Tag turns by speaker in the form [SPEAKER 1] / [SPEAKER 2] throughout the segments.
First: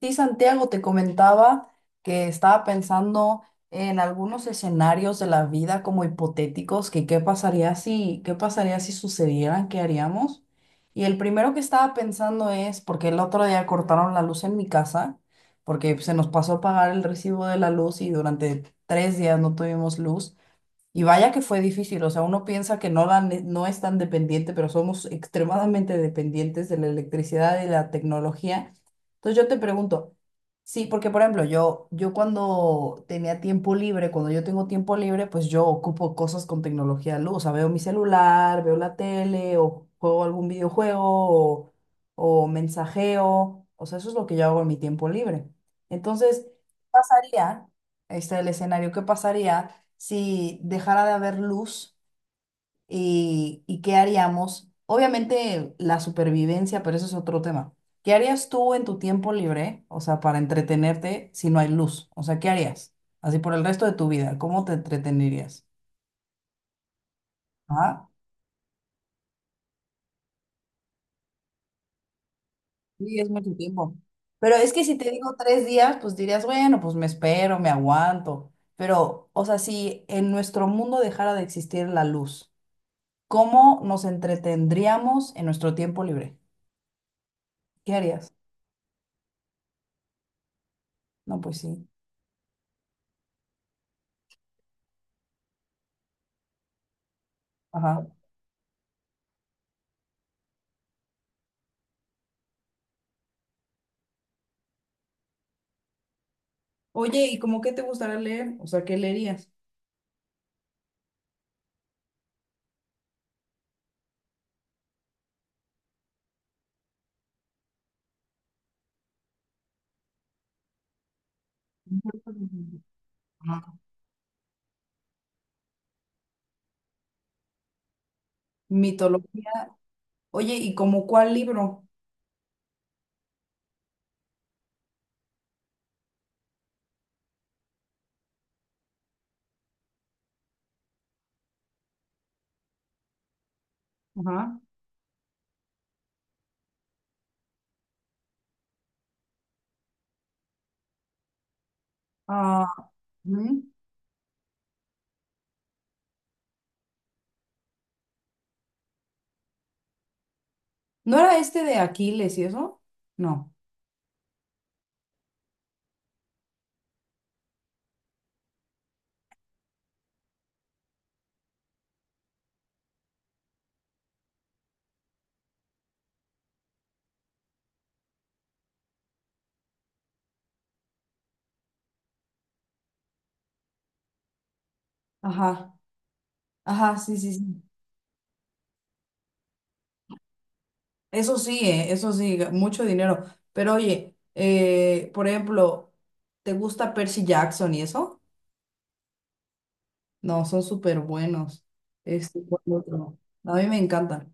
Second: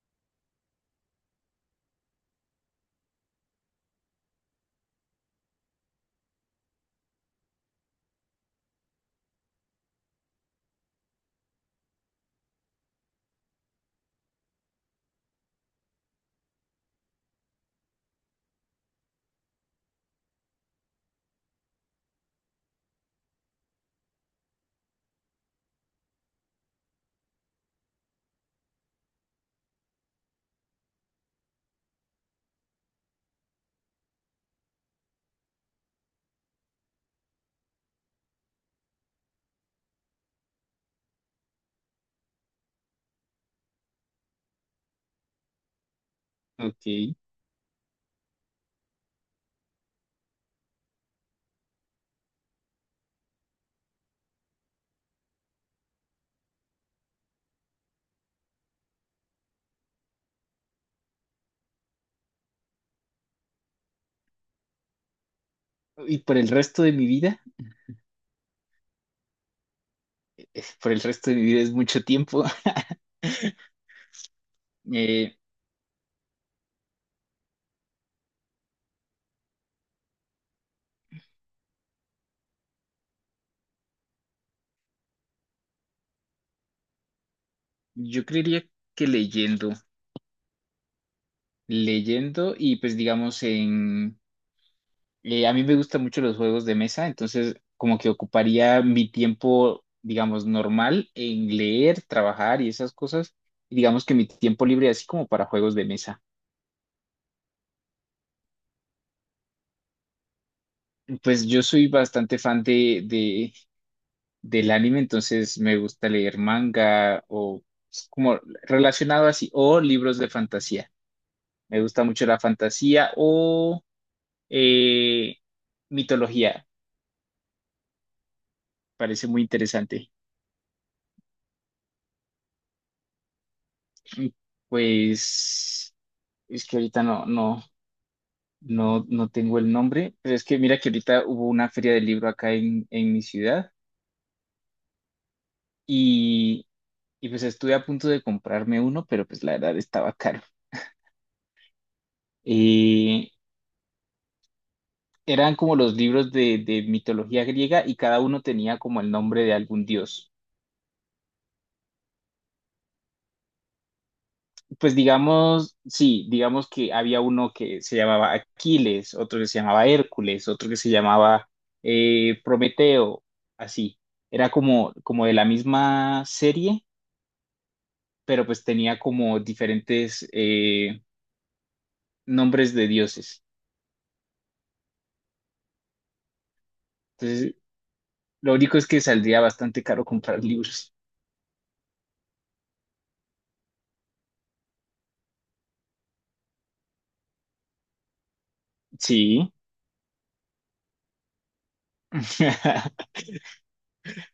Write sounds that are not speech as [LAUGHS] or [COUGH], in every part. [SPEAKER 1] Sí, Santiago, te comentaba que estaba pensando en algunos escenarios de la vida como hipotéticos, que qué pasaría si sucedieran, qué haríamos. Y el primero que estaba pensando es, porque el otro día cortaron la luz en mi casa, porque se nos pasó a pagar el recibo de la luz y durante 3 días no tuvimos luz. Y vaya que fue difícil, o sea, uno piensa que no, no es tan dependiente, pero somos extremadamente dependientes de la electricidad y la tecnología. Entonces yo te pregunto, sí, porque por ejemplo, yo, cuando yo tengo tiempo libre, pues yo ocupo cosas con tecnología de luz, o sea, veo mi celular, veo la tele, o juego algún videojuego, o mensajeo, o sea, eso es lo que yo hago en mi tiempo libre. Entonces, ¿qué
[SPEAKER 2] Ok.
[SPEAKER 1] pasaría? El escenario. ¿Qué pasaría si dejara de haber luz y qué haríamos? Obviamente la supervivencia, pero eso es otro tema. ¿Qué harías tú en tu tiempo libre, o sea, para entretenerte si no hay luz? O sea, ¿qué harías? Así por el resto de tu vida, ¿cómo te entretenerías?
[SPEAKER 2] Y por el resto de mi vida,
[SPEAKER 1] Ah,
[SPEAKER 2] por el resto de mi vida es mucho tiempo.
[SPEAKER 1] sí, es mucho
[SPEAKER 2] [LAUGHS]
[SPEAKER 1] tiempo. Pero es que si te digo
[SPEAKER 2] Eh,
[SPEAKER 1] 3 días, pues dirías, bueno, pues me espero, me aguanto. Pero, o sea, si en nuestro mundo dejara de existir la luz, ¿cómo nos entretendríamos en nuestro tiempo libre? ¿Qué
[SPEAKER 2] yo
[SPEAKER 1] harías?
[SPEAKER 2] creería que leyendo,
[SPEAKER 1] No, pues sí.
[SPEAKER 2] leyendo y pues digamos a mí me gustan mucho los juegos de mesa, entonces como
[SPEAKER 1] Ajá.
[SPEAKER 2] que ocuparía mi tiempo, digamos, normal en leer, trabajar y esas cosas, y digamos que mi tiempo libre así como para juegos de mesa.
[SPEAKER 1] Oye, ¿y cómo qué te gustaría leer? O sea, ¿qué leerías?
[SPEAKER 2] Pues yo soy bastante del anime, entonces me gusta leer manga o como relacionado así, o libros de fantasía. Me gusta mucho la fantasía
[SPEAKER 1] Ajá.
[SPEAKER 2] o eh, mitología, parece muy
[SPEAKER 1] Mitología.
[SPEAKER 2] interesante.
[SPEAKER 1] Oye, ¿y como cuál libro?
[SPEAKER 2] Pues es que ahorita no tengo el nombre, pero es que mira que ahorita hubo una feria del libro acá en mi ciudad
[SPEAKER 1] Ajá.
[SPEAKER 2] y, y pues estuve a punto de comprarme uno, pero pues la verdad estaba caro.
[SPEAKER 1] Ah,
[SPEAKER 2] Eh,
[SPEAKER 1] ujú.
[SPEAKER 2] Eran como los libros de mitología griega y cada uno tenía como el nombre de algún dios.
[SPEAKER 1] ¿No era este de Aquiles y eso? No.
[SPEAKER 2] Pues digamos, sí, digamos que había uno que se llamaba Aquiles, otro que se llamaba Hércules, otro que se llamaba Prometeo, así. Era como, como de la misma serie, pero pues tenía como diferentes nombres de dioses.
[SPEAKER 1] Ajá. Ajá, sí, sí,
[SPEAKER 2] Entonces,
[SPEAKER 1] sí.
[SPEAKER 2] lo único es que saldría bastante caro comprar libros.
[SPEAKER 1] Eso sí, mucho dinero. Pero oye, por ejemplo, ¿te gusta Percy Jackson y eso?
[SPEAKER 2] Sí.
[SPEAKER 1] No, son súper buenos. ¿Cuál
[SPEAKER 2] [LAUGHS]
[SPEAKER 1] otro? A mí me encantan.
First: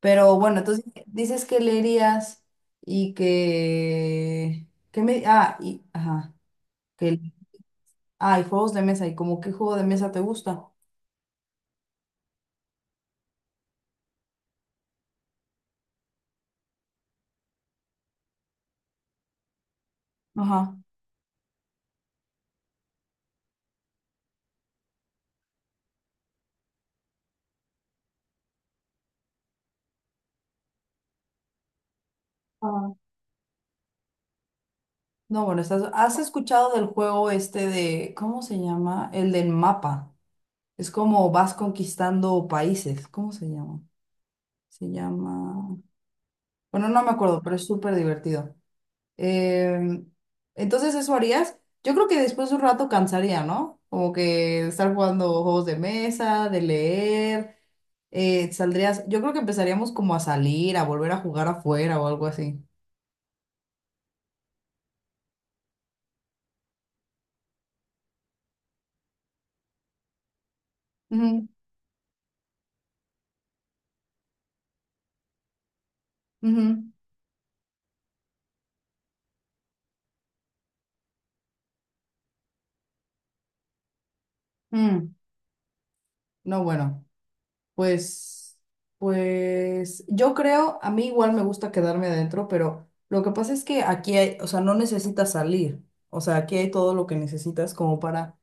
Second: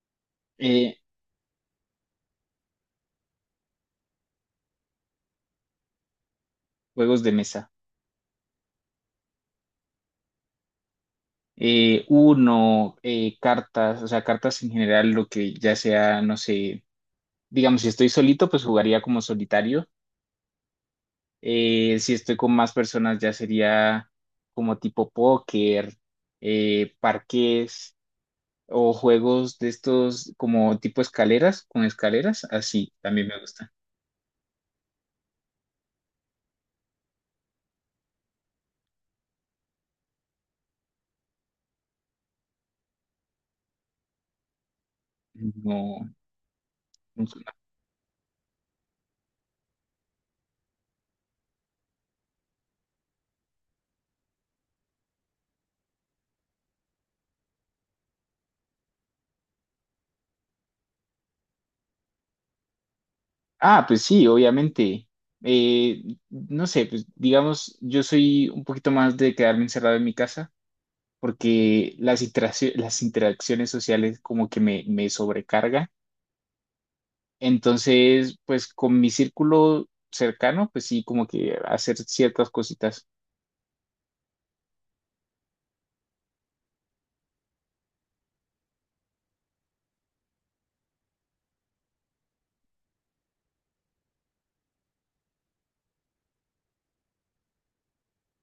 [SPEAKER 1] Pero bueno, entonces
[SPEAKER 2] Eh,
[SPEAKER 1] dices que leerías y ajá, que,
[SPEAKER 2] Juegos de mesa.
[SPEAKER 1] y juegos de mesa, y como qué juego de mesa te gusta.
[SPEAKER 2] Eh, cartas, o sea, cartas en general, lo que ya sea, no sé, digamos, si estoy solito, pues jugaría como solitario.
[SPEAKER 1] Ajá.
[SPEAKER 2] Si estoy con más personas, ya sería como tipo póker, parqués o juegos de estos como tipo escaleras, con escaleras, así
[SPEAKER 1] Ajá.
[SPEAKER 2] también me gusta.
[SPEAKER 1] No, bueno, ¿Has escuchado del juego este de, cómo se llama? El del mapa. Es como vas conquistando países. ¿Cómo se llama? Se llama,
[SPEAKER 2] No,
[SPEAKER 1] bueno, no me
[SPEAKER 2] no
[SPEAKER 1] acuerdo,
[SPEAKER 2] soy-
[SPEAKER 1] pero es súper divertido. Em, entonces, ¿eso harías? Yo creo que después de un rato cansaría, ¿no? Como que estar jugando juegos de mesa, de leer, yo creo que empezaríamos como a salir, a volver a jugar afuera o algo así.
[SPEAKER 2] Ah, pues sí, obviamente. Eh, no sé, pues digamos, yo soy un poquito más de quedarme encerrado en mi casa.
[SPEAKER 1] Ujú,
[SPEAKER 2] Porque las interacciones sociales como que me sobrecarga.
[SPEAKER 1] ujú,
[SPEAKER 2] Entonces, pues con mi círculo cercano, pues sí, como que hacer ciertas cositas.
[SPEAKER 1] mm. No, bueno, pues, pues yo creo, a mí igual me gusta quedarme adentro, pero lo que pasa es que aquí hay, o sea, no necesitas salir, o sea, aquí hay todo lo que necesitas como para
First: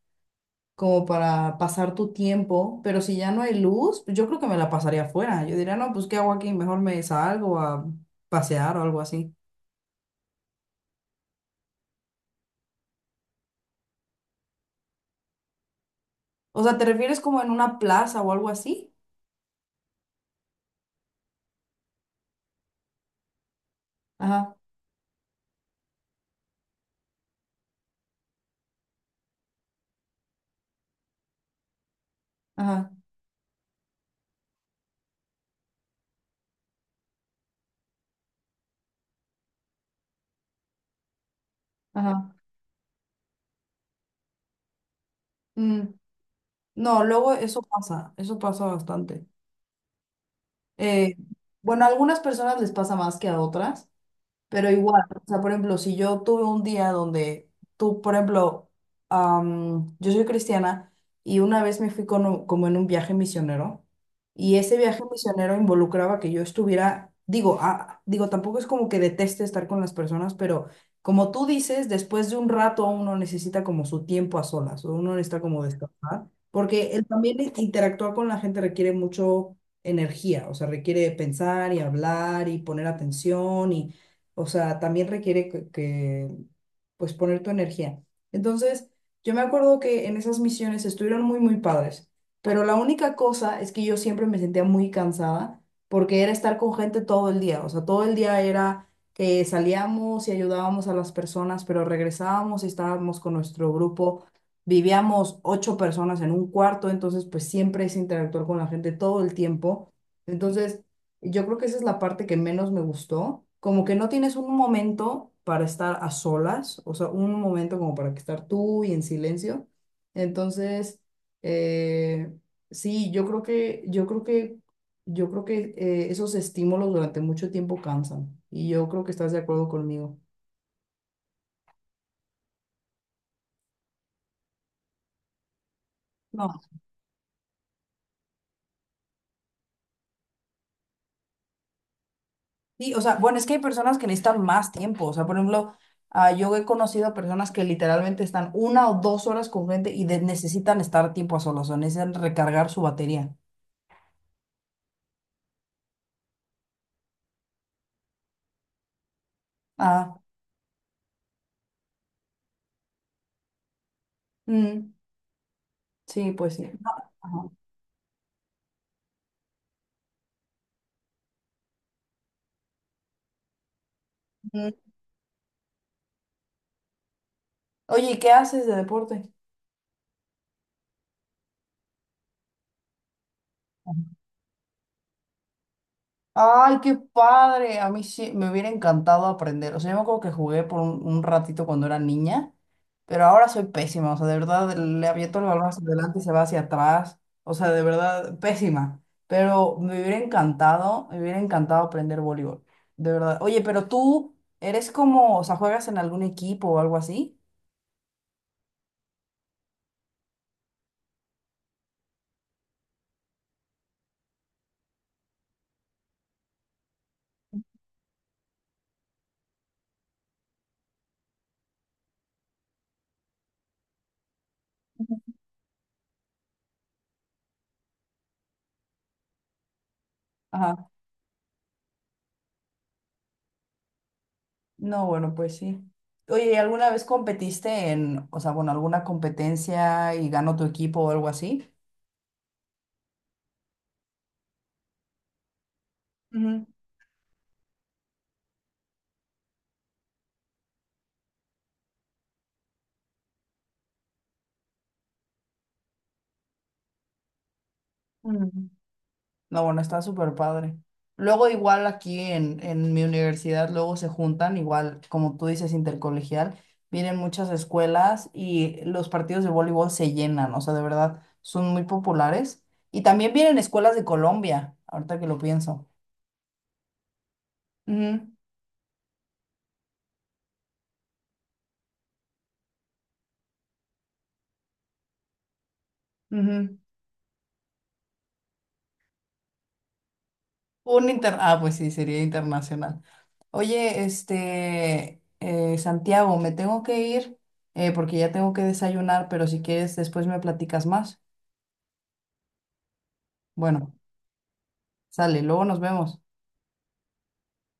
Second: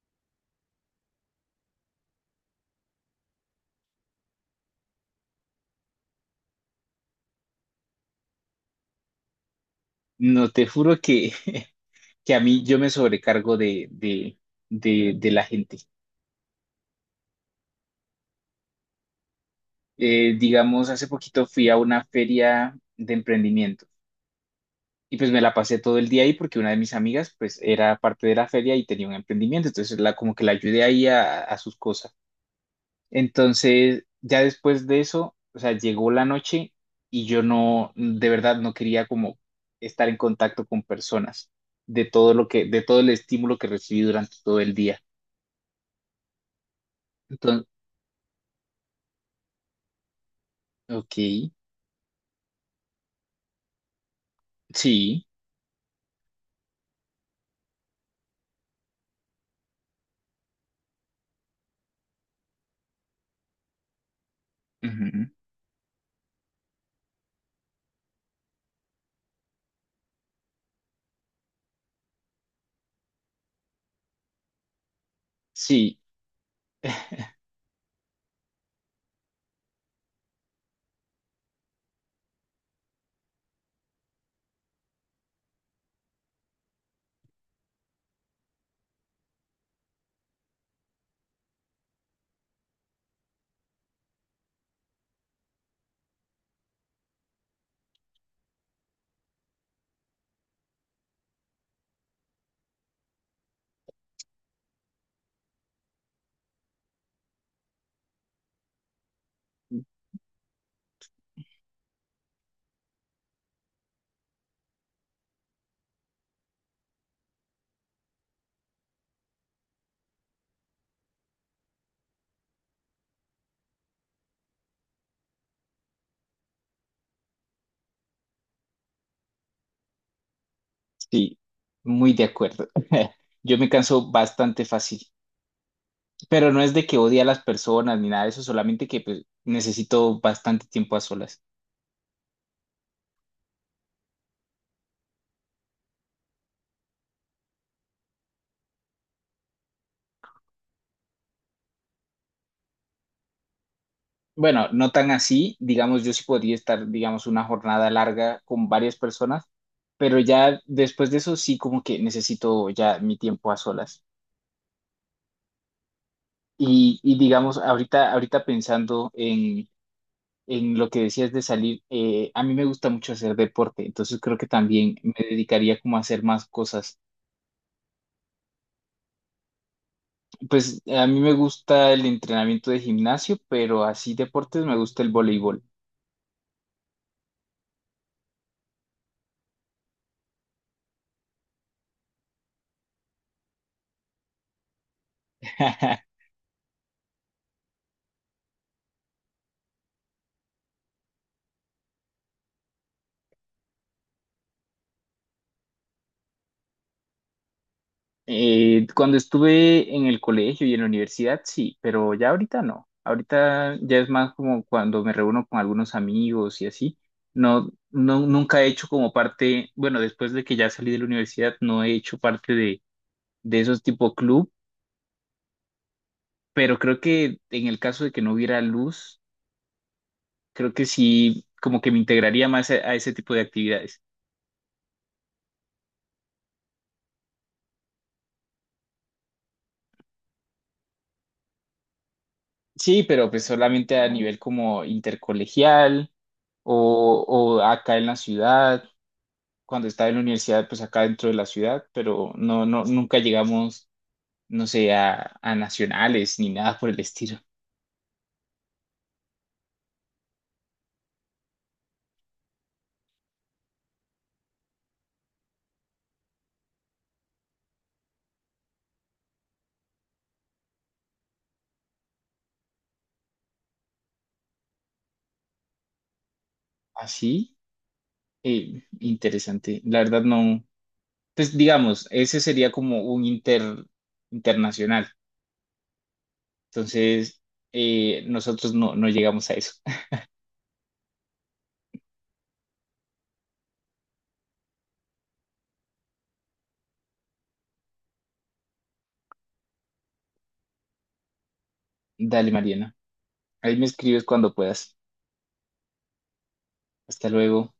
[SPEAKER 1] como para pasar tu tiempo, pero si ya no hay luz, pues yo creo que me la pasaría afuera. Yo diría, no, pues ¿qué hago aquí? Mejor me salgo a pasear o algo así.
[SPEAKER 2] No, te juro que, [LAUGHS] que a mí yo me sobrecargo de la gente.
[SPEAKER 1] O sea, ¿te refieres como en una plaza o algo así?
[SPEAKER 2] Digamos, hace poquito fui a una feria de emprendimiento.
[SPEAKER 1] Ajá,
[SPEAKER 2] Y pues me la pasé todo el día ahí porque una de mis amigas pues era parte de la feria y tenía un emprendimiento, entonces la como que la ayudé ahí a sus cosas.
[SPEAKER 1] ajá,
[SPEAKER 2] Entonces, ya después de eso, o sea, llegó la noche y yo no, de verdad no quería como estar en contacto con personas de todo
[SPEAKER 1] ajá.
[SPEAKER 2] de todo el estímulo que recibí durante todo el día.
[SPEAKER 1] Mm. No, luego eso
[SPEAKER 2] Entonces,
[SPEAKER 1] pasa, eso pasa bastante. Eh,
[SPEAKER 2] ok,
[SPEAKER 1] bueno, a algunas personas les pasa más que a otras. Pero igual, o
[SPEAKER 2] sí,
[SPEAKER 1] sea, por ejemplo, si yo tuve un día donde tú, por ejemplo, yo soy cristiana y una vez me fui con como en un viaje misionero y ese viaje
[SPEAKER 2] ujú,
[SPEAKER 1] misionero involucraba que yo estuviera, digo, tampoco es como que deteste estar con las personas, pero como tú dices, después de un rato uno necesita como su tiempo a solas, o uno necesita como
[SPEAKER 2] sí,
[SPEAKER 1] descansar, porque el también interactuar con la gente requiere mucho energía, o sea, requiere pensar y hablar y poner atención y, o sea, también requiere pues poner tu energía. Entonces, yo me acuerdo que en esas misiones estuvieron muy, muy padres, pero la única cosa es que yo siempre me sentía muy cansada porque era estar con gente todo el día. O sea, todo el día era que salíamos y ayudábamos a las personas, pero regresábamos y estábamos con nuestro grupo. Vivíamos ocho personas en un cuarto, entonces pues siempre es interactuar con la gente todo el tiempo.
[SPEAKER 2] [LAUGHS]
[SPEAKER 1] Entonces, yo creo que esa es la parte que menos me gustó, como que no tienes un momento para estar a solas, o sea, un momento como para que estar tú y en silencio. Entonces, eh, sí, yo creo que esos estímulos durante mucho tiempo cansan y yo creo que estás de acuerdo conmigo.
[SPEAKER 2] sí, muy de acuerdo. [LAUGHS] Yo me canso bastante fácil, pero
[SPEAKER 1] No.
[SPEAKER 2] no es de que odie a las personas ni nada de eso, solamente que pues, necesito bastante tiempo a solas.
[SPEAKER 1] Sí, o sea, bueno, es que hay personas que necesitan más tiempo. O sea, por ejemplo, yo he conocido a personas que literalmente están 1 o 2 horas con gente y necesitan estar tiempo a solas, o necesitan recargar su batería.
[SPEAKER 2] Bueno, no tan así, digamos, yo sí podría estar, digamos, una jornada larga con varias personas,
[SPEAKER 1] Ah,
[SPEAKER 2] pero ya después de eso sí como que necesito ya mi tiempo a solas.
[SPEAKER 1] mm, sí, pues sí. No,
[SPEAKER 2] Y
[SPEAKER 1] ajá.
[SPEAKER 2] digamos, ahorita pensando en lo que decías de salir, a mí me gusta mucho hacer deporte, entonces creo que
[SPEAKER 1] Mm.
[SPEAKER 2] también me dedicaría como a hacer más cosas.
[SPEAKER 1] Oye, ¿y qué haces de deporte?
[SPEAKER 2] Pues a mí me gusta el entrenamiento de gimnasio, pero así deportes me gusta el voleibol.
[SPEAKER 1] Ay, qué padre. A mí sí me hubiera encantado aprender. O sea, yo me acuerdo que jugué por un ratito cuando era niña, pero ahora soy pésima. O sea, de verdad le aviento el balón hacia
[SPEAKER 2] [LAUGHS]
[SPEAKER 1] adelante y se va hacia atrás. O sea, de verdad pésima. Pero me hubiera encantado aprender voleibol. De verdad. Oye, pero tú eres como, o sea, juegas en algún equipo o algo así.
[SPEAKER 2] Cuando estuve en el colegio y en la universidad, sí, pero ya ahorita no. Ahorita ya es más como cuando me reúno con algunos amigos y así. No, nunca he hecho como parte, bueno, después de que ya salí de la universidad, no he hecho parte de esos tipo club, pero creo que en el caso de que no hubiera luz, creo que
[SPEAKER 1] Ajá.
[SPEAKER 2] sí, como que me integraría más a ese tipo de actividades.
[SPEAKER 1] No, bueno, pues sí. Oye, ¿y alguna vez competiste en, o sea, bueno, alguna competencia y ganó tu equipo o algo así?
[SPEAKER 2] Sí, pero pues solamente a nivel como intercolegial o acá en la ciudad cuando estaba en la universidad, pues acá dentro de la ciudad, pero no, no, nunca llegamos, no sé, a nacionales ni nada por el estilo.
[SPEAKER 1] Mm. No, bueno, está súper padre. Luego igual aquí en mi universidad, luego se juntan, igual como tú dices, intercolegial, vienen muchas escuelas y los partidos de voleibol se llenan, o sea, de verdad, son muy populares. Y también vienen escuelas de Colombia, ahorita que lo pienso.
[SPEAKER 2] Así, interesante. La verdad no, pues digamos, ese sería como un internacional.
[SPEAKER 1] Ujú, ujú.
[SPEAKER 2] Entonces, nosotros no, no llegamos a eso. [LAUGHS]
[SPEAKER 1] Ah, pues sí, sería internacional. Oye, Santiago, me tengo que ir porque ya tengo que desayunar, pero si quieres después me platicas más.
[SPEAKER 2] Dale, Mariana. Ahí me
[SPEAKER 1] Bueno.
[SPEAKER 2] escribes cuando puedas.
[SPEAKER 1] Sale, luego nos vemos.
[SPEAKER 2] Hasta luego.